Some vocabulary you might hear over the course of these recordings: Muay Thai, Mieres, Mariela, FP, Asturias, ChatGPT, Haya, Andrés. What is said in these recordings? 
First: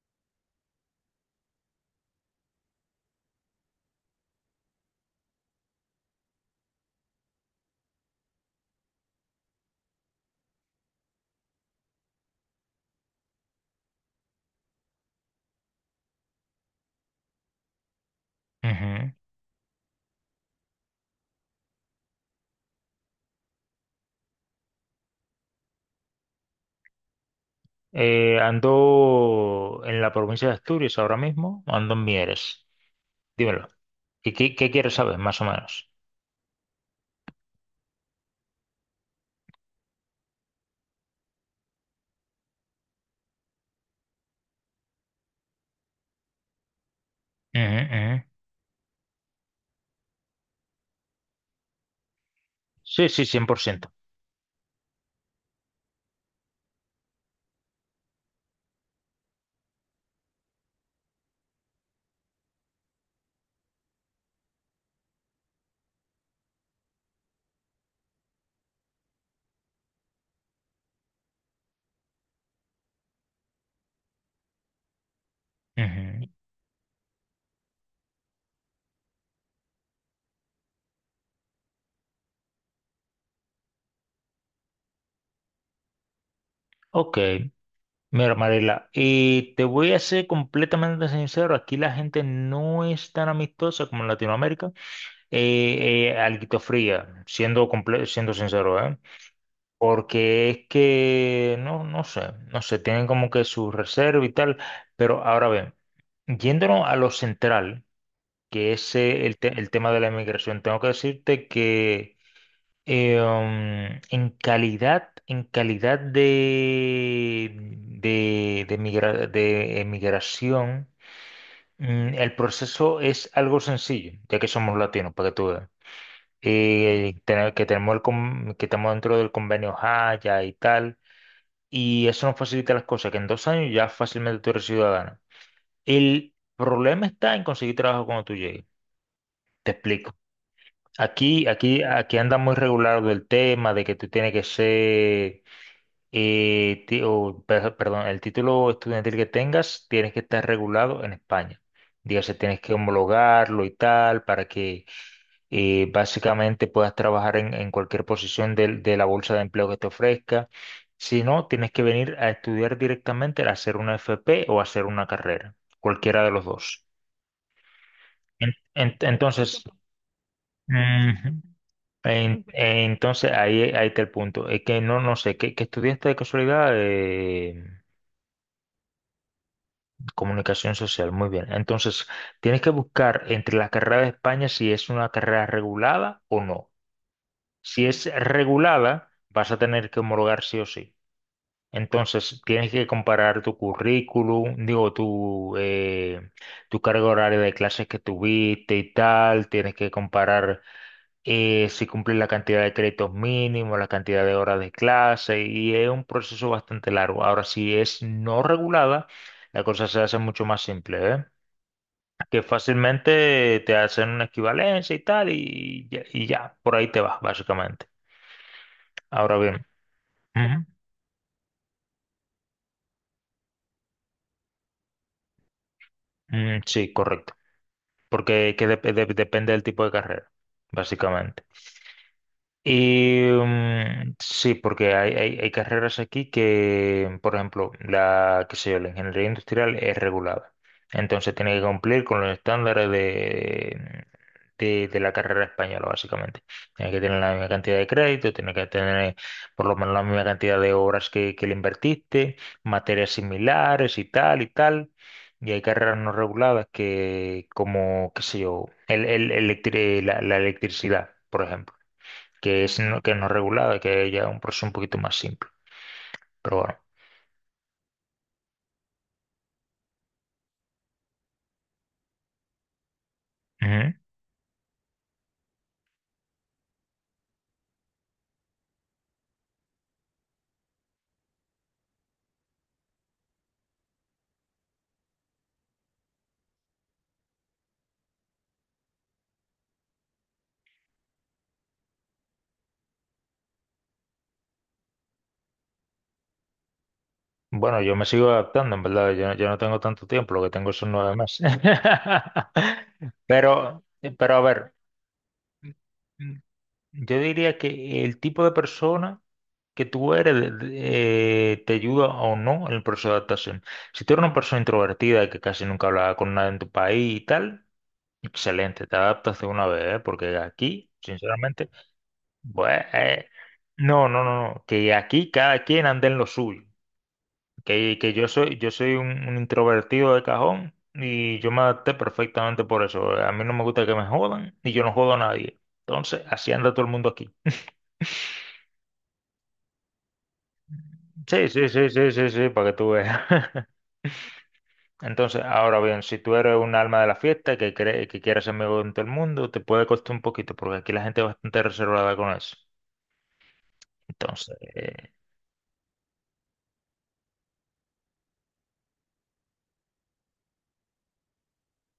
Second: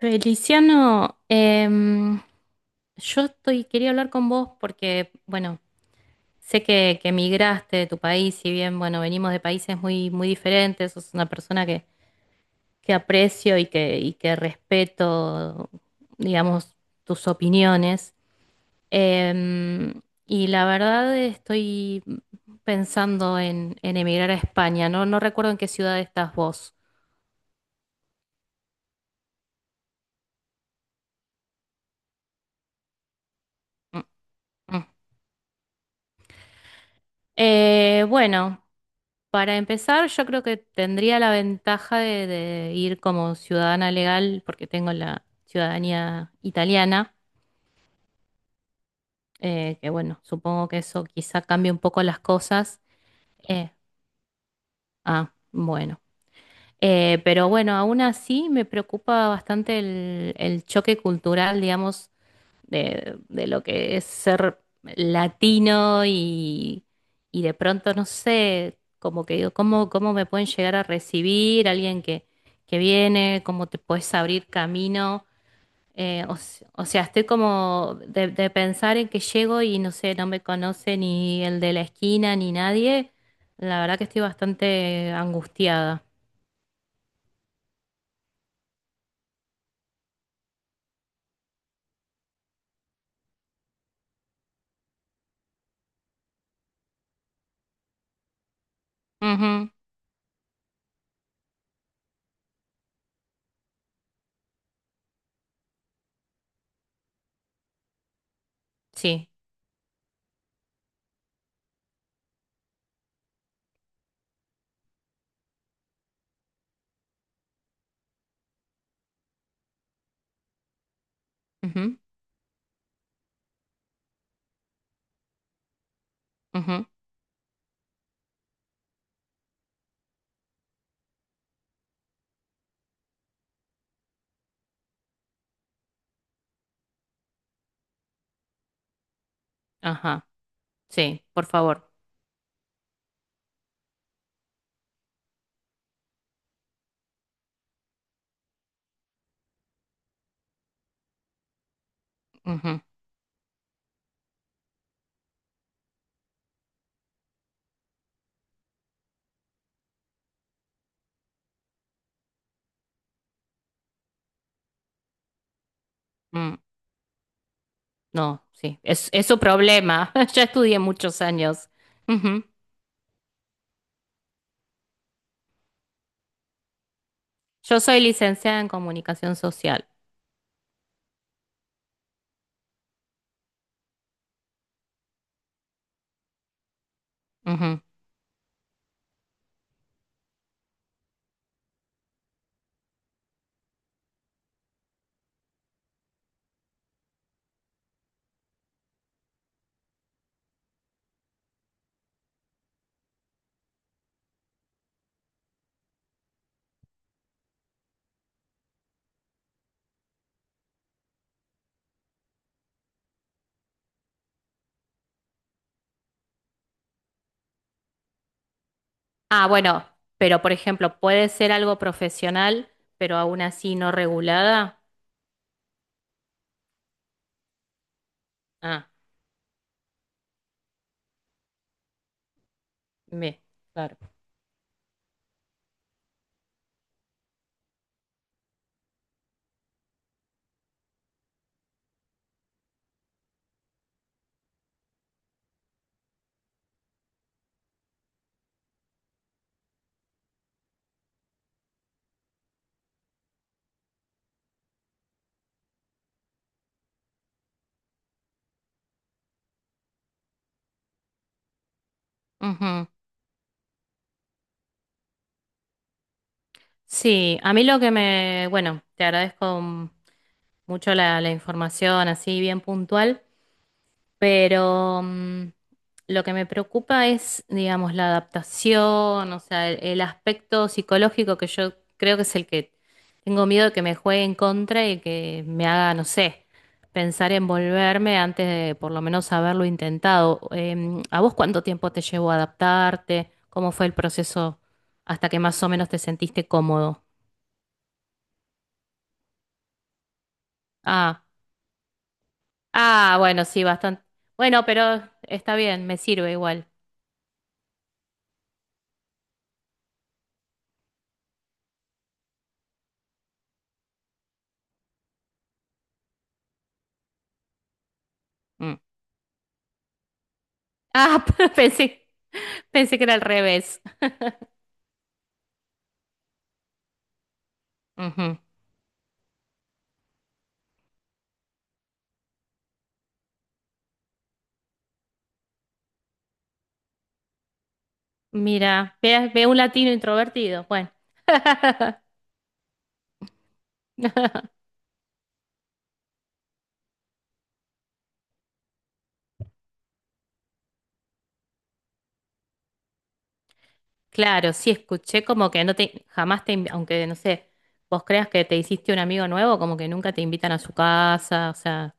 Feliciano, yo estoy, quería hablar con vos porque, bueno, sé que emigraste de tu país, si bien, bueno, venimos de países muy, muy diferentes, sos una persona que aprecio y que respeto, digamos, tus opiniones. Ujú. Y la verdad estoy pensando en emigrar a España, ¿no? No recuerdo en qué ciudad estás vos. Ando en la provincia de Asturias ahora mismo, ando en Mieres. Dímelo. Mm, ¿Qué mm. quieres saber, más o menos? Bueno. Para empezar, yo creo que tendría la ventaja de ir como ciudadana legal, porque tengo la ciudadanía italiana, Ujú, ujú. Que bueno, supongo que eso quizá cambie un poco las cosas. Sí, sí, Eh, 100%. Bueno. Pero bueno, aún así me preocupa bastante el choque cultural, digamos, de lo que es ser latino y de pronto, no sé, como que digo, ¿cómo, cómo me pueden llegar a recibir alguien que viene? ¿Cómo te puedes abrir camino? Ujú. O sea, estoy como de pensar en que llego y no sé, no me conoce ni el de la esquina ni nadie. La verdad que estoy bastante angustiada. Ok, mira, Mariela, y te voy a ser completamente sincero, aquí la gente no es tan amistosa como en Latinoamérica, alguito fría, siendo, siendo sincero, ¿eh? Ujú. Porque es que, no, no sé, tienen como que su reserva y tal, pero ahora bien. Yéndonos a lo central, que es Sí. El tema de la inmigración, tengo que decirte que en calidad de, de emigración. Ujú, El proceso es algo sencillo, ya que somos latinos, para que tú veas. ujú. Que tenemos que estamos dentro del convenio Haya y tal, y eso nos facilita las cosas, que en 2 años ya fácilmente tú eres ciudadano. El problema está en conseguir trabajo cuando tú llegues. Te explico. Ajá. Sí, por favor. Aquí anda muy regular del tema de que tú tienes que ser, perdón, el título estudiantil que tengas, tienes que estar regulado en España. Dígase, tienes que Ujú. homologarlo y tal para que básicamente puedas trabajar en cualquier posición de la bolsa de empleo que te ofrezca. Si no, tienes que venir a estudiar directamente, a hacer una FP o a hacer una carrera, cualquiera de los mm. dos. No, En- sí, en- es su entonces... problema. Yo estudié muchos Ujú. años. En- Ujú. entonces, ahí está el punto. Es que no sé, que estudiaste de casualidad Yo soy licenciada en comunicación social. comunicación social. Muy bien. Entonces, tienes que buscar entre las carreras de España si es una carrera regulada o no. Ujú. Si es regulada, vas a tener que homologar sí o sí. Entonces, tienes que comparar tu currículum, digo, tu carga horaria de clases que tuviste y tal. Tienes que comparar si cumplir la cantidad de créditos mínimos, la cantidad de horas de clase, y es un proceso bastante largo. Ahora, si es no regulada, la cosa se hace mucho más simple, ¿eh? Que fácilmente te hacen una equivalencia y tal, y ya, por ahí te vas, básicamente. Ahora Ah, bien, bueno, pero por ujú. ejemplo, puede ser algo profesional, pero aún así no regulada. Sí, correcto, porque Ah, depende del tipo de carrera, básicamente. Y ve, claro. Sí, porque hay carreras aquí que, por ejemplo, la, qué sé yo, la ingeniería industrial es regulada. Entonces tiene que cumplir con los estándares de, de la carrera española, básicamente. Tiene que tener la misma cantidad de crédito, tiene que tener por lo menos la misma cantidad de horas que le invertiste, materias similares y tal y tal. Y hay carreras no reguladas que, como, qué sé yo, el, electri- la la electricidad, por ejemplo Ujú. Que no regulada, que ya es un proceso un poquito más simple. Pero bueno. Sí, a mí lo que me, bueno, te agradezco mucho la, la información así bien puntual. Ujú. Pero lo que me preocupa es, digamos, la adaptación, o sea, el aspecto psicológico que yo creo que es el que tengo miedo de que me juegue en contra y que me haga, no sé, pensar en volverme antes de por lo menos haberlo intentado. ¿A vos cuánto tiempo te llevó a adaptarte? ¿Cómo fue el proceso hasta que más o menos te sentiste cómodo? Bueno, yo me sigo adaptando, en verdad. Yo no tengo tanto tiempo, lo que tengo son nueve Ah, meses. Bueno, sí, Pero, bastante. pero a Bueno, ver, pero está bien, me sirve igual. yo diría que el tipo de persona que tú eres te ayuda o no en el proceso de adaptación. Si tú eres una persona introvertida que casi nunca hablaba con nadie en tu país y tal, Mm. excelente, te adaptas de una vez, ¿eh? Porque aquí, Ah, sinceramente. pensé. Bueno, Pensé que era al revés. no, no, no, no, que aquí cada quien anda en lo suyo, que yo Ujú. soy, yo soy un introvertido de cajón y yo me adapté perfectamente por eso. A mí no me gusta que me jodan y yo no jodo a nadie. Entonces, así anda todo el mundo aquí. Mira, ve, ve un latino introvertido. Bueno. Sí, sí, sí, sí, sí, sí, para que tú veas. Entonces, ahora bien, si tú eres un alma de la fiesta que cree, que quiere ser amigo de todo el mundo, te puede costar un poquito, porque aquí la gente es bastante reservada con eso. Claro, Entonces. sí eh, escuché como que no te, jamás te, invi- aunque no sé, vos creas que te hiciste un amigo nuevo, como que nunca te invitan a su casa, o sea,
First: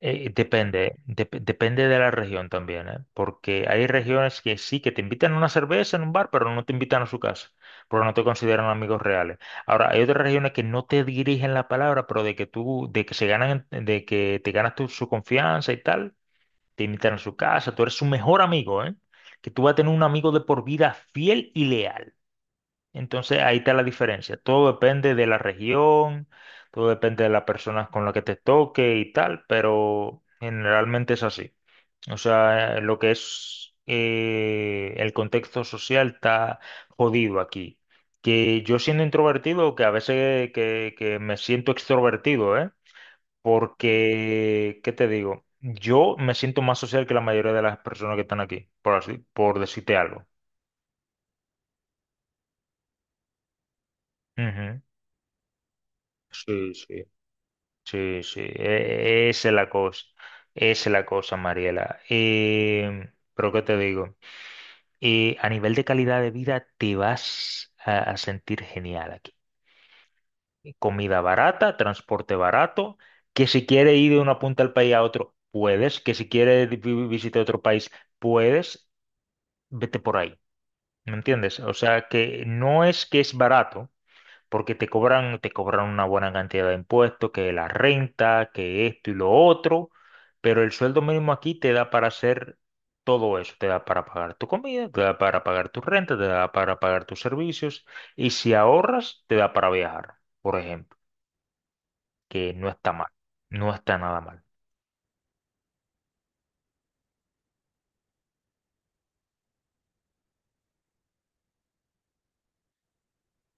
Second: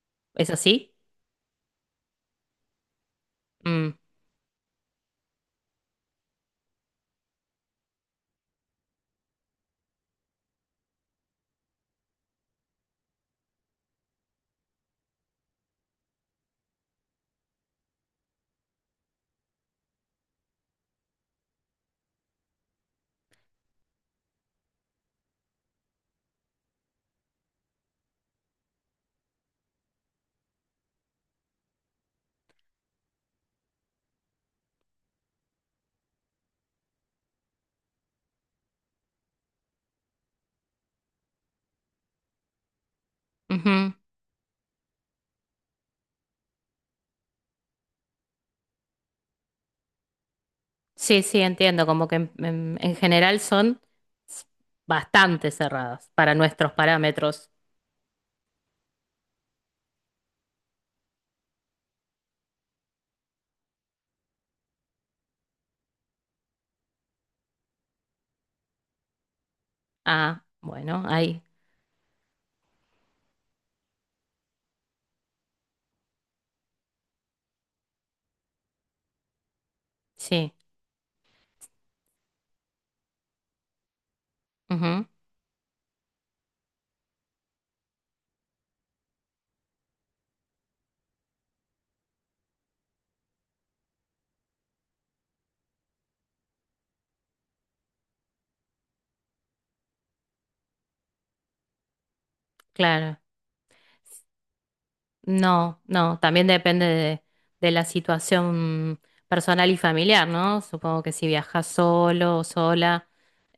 Eh, ¿es depende, así? dep- depende de la región también, ¿eh? Porque hay Mm, regiones que sí, que te invitan a una cerveza en un bar, pero no te invitan a su casa, porque no te consideran amigos reales. Ahora, hay otras regiones que no te dirigen la palabra, pero de que tú, de que se ganan, de que te ganas tú su confianza y tal, te invitan a su casa, tú eres su mejor amigo, ¿eh? Que tú vas a tener un amigo de por vida fiel y leal. Entonces ahí está la diferencia. Todo depende de la región, todo depende de las personas con las que te toque y tal, pero generalmente es así. O sea, lo que es el contexto social está jodido aquí. Que yo siendo introvertido, que a veces que me siento extrovertido, ¿eh? ujú. Porque, ¿qué te digo? Yo me siento más social que la mayoría de las personas que están aquí, por así, por decirte algo. Sí, sí, entiendo, como que en general son s- Ujú. bastante cerradas para nuestros Sí, sí. parámetros. Sí, sí, esa es la cosa, esa es la cosa, Mariela. Pero ¿qué te digo? A nivel de calidad de vida te vas a sentir genial aquí. Ah, bueno, Comida ahí, barata, transporte barato, que si quieres ir de una punta del país a otro, puedes, que si quieres visitar otro país, puedes, vete por ahí, sí, ¿me entiendes? O sea que no es que es barato. Porque te ujú, cobran, te cobran una buena cantidad de impuestos, que la renta, que esto y lo otro, pero el sueldo mínimo aquí te da para hacer todo eso, te da para pagar tu comida, te da para pagar tu renta, te da para pagar tus servicios, y si ahorras, te da para viajar, por ejemplo, que no está mal, claro. no está nada mal. No, no, también depende de la situación personal y familiar, ¿no? Supongo que si viajas solo o sola,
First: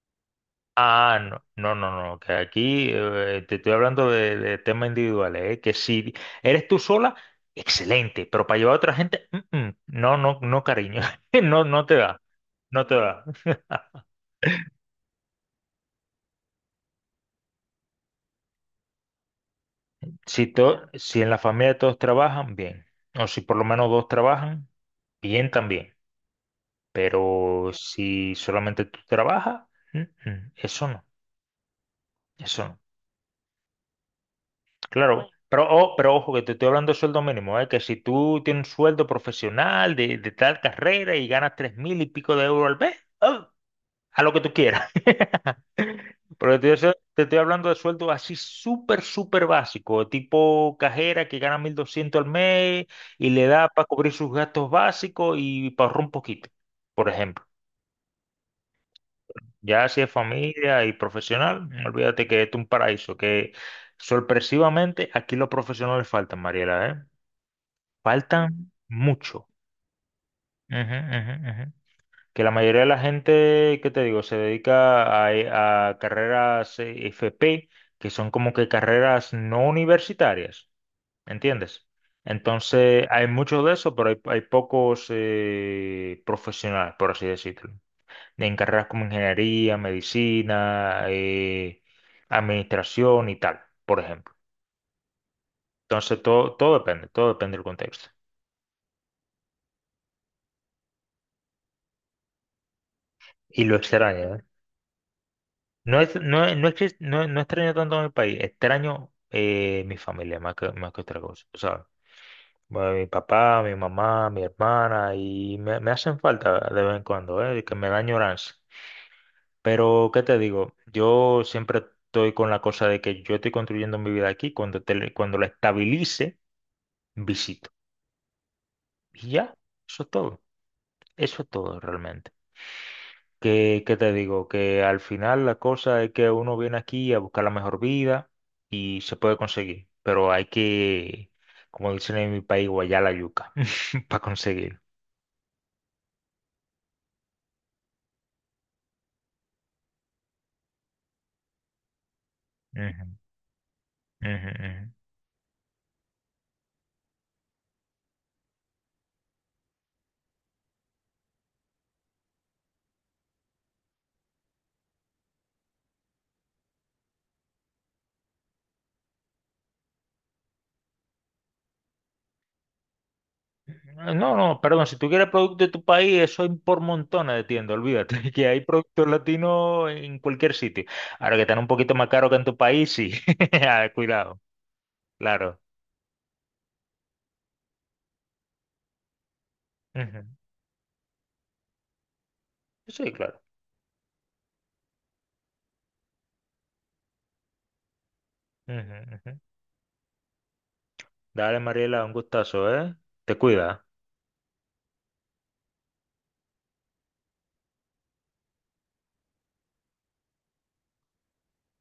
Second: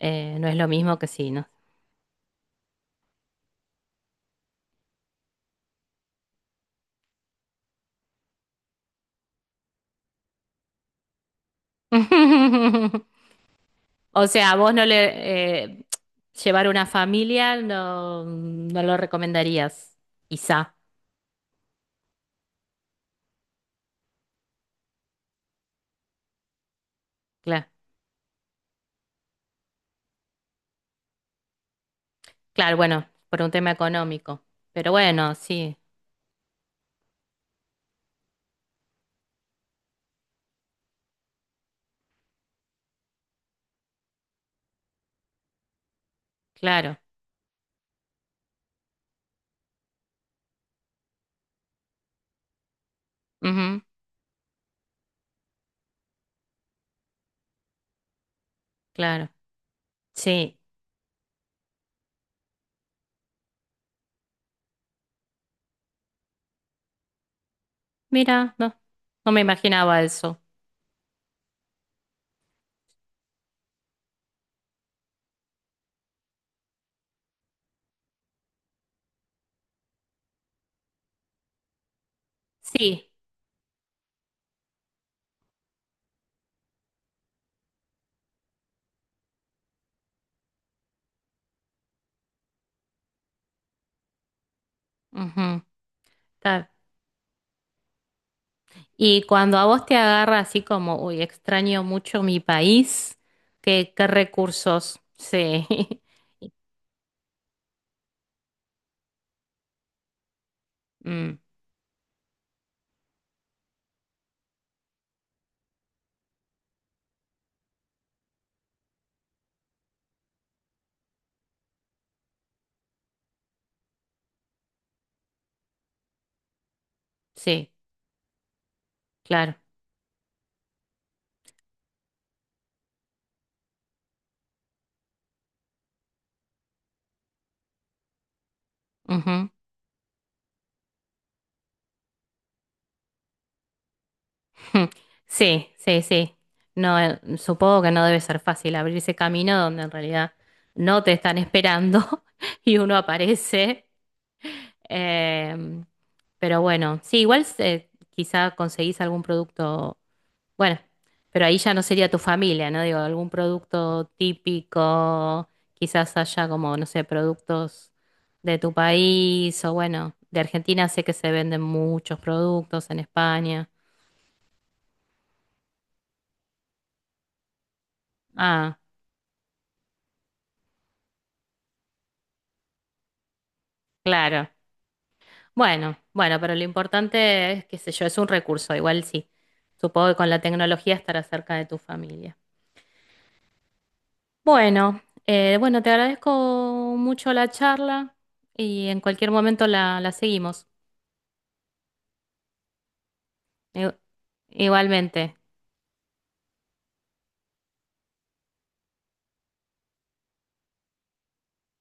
no es lo mismo que Ah, si, no, ¿no? no, no, no, que aquí te estoy hablando de temas individuales, ¿eh? Que si eres tú sola, excelente, pero para llevar a otra gente, no, no, no, cariño, no, no te da, no te da. O sea, a vos no le... llevar una familia no, no lo recomendarías, Si, quizá. to- si en la familia todos trabajan, bien, o si por lo menos dos trabajan, bien también, Claro, pero si solamente tú trabajas, mm, eso no, eso claro, no. bueno, por un tema económico. Pero Claro, bueno, pero, sí, o- pero ojo que te estoy hablando de sueldo mínimo, ¿eh? Que si tú tienes un sueldo profesional de tal carrera y ganas 3.000 y pico de euros al mes, ¡ah! A lo que tú quieras. Pero te, estoy claro. te estoy hablando de sueldo así súper, súper básico, tipo cajera que gana 1.200 al mes y le da Ujú, para cubrir sus gastos básicos y para ahorrar un poquito, por ejemplo. claro, Ya si es sí. familia y profesional, olvídate que esto es un paraíso, que sorpresivamente aquí los profesionales faltan, Mariela, ¿eh? Mira, Faltan no, no me mucho. imaginaba eso. Ujú, ujú, ujú. Que la mayoría de la gente, ¿qué te digo? Se dedica a carreras FP, que son como que carreras no universitarias, ¿entiendes? Entonces, Sí, hay mucho de eso, pero hay pocos profesionales, por así decirlo. En carreras como ingeniería, medicina, administración y tal, por ejemplo. ujú, Entonces, todo, está. todo depende, todo depende del contexto. Y cuando a vos te agarra así como, uy, extraño mucho mi país, Y lo ¿qué, qué extraño, ¿eh? recursos? Sí, No, es, no, es- no, es que- no, no extraño tanto a mi país, extraño mi familia más que otra Mm, cosa. O sea, bueno, mi papá, mi mamá, mi hermana, y me hacen falta de vez en cuando, que me da añoranza. Pero, ¿qué te digo? Yo siempre estoy con la cosa de que yo estoy construyendo mi vida aquí, cuando la estabilice, visito. sí, Y ya, claro. eso es todo, eso es todo realmente. Que, ¿qué te digo? Que al final la cosa es que uno viene aquí a buscar la mejor vida y se puede conseguir, pero hay que, como dicen en mi país, guayar la yuca para conseguir. Sí, sí, sí. No, supongo que no debe ser fácil abrirse camino donde en realidad no te están esperando y uno Ujú, aparece. ujú, ujú. Em, pero bueno, sí, igual quizá conseguís algún producto, bueno, pero ahí ya no sería tu familia, ¿no? Digo, algún producto típico, quizás haya como, no sé, productos de tu país o bueno, de Argentina sé que se venden muchos productos en España. No, no, perdón, si tú quieres producto de tu país, eso hay por montones de tiendas, olvídate, que hay Ah. productos latinos en cualquier sitio. Ahora que están un poquito más caros que en tu país, sí, ah, cuidado, Claro. claro. Bueno, bueno, pero lo importante es, qué sé yo, es un recurso, igual sí. Supongo que Ujú. con la tecnología estará cerca de tu familia. Sí, claro. Bueno, bueno, te agradezco mucho la charla y Ujú, en cualquier ujú. momento la, la seguimos. Dale, Mariela, un gustazo, ¿eh? Te cuida. I- Igualmente.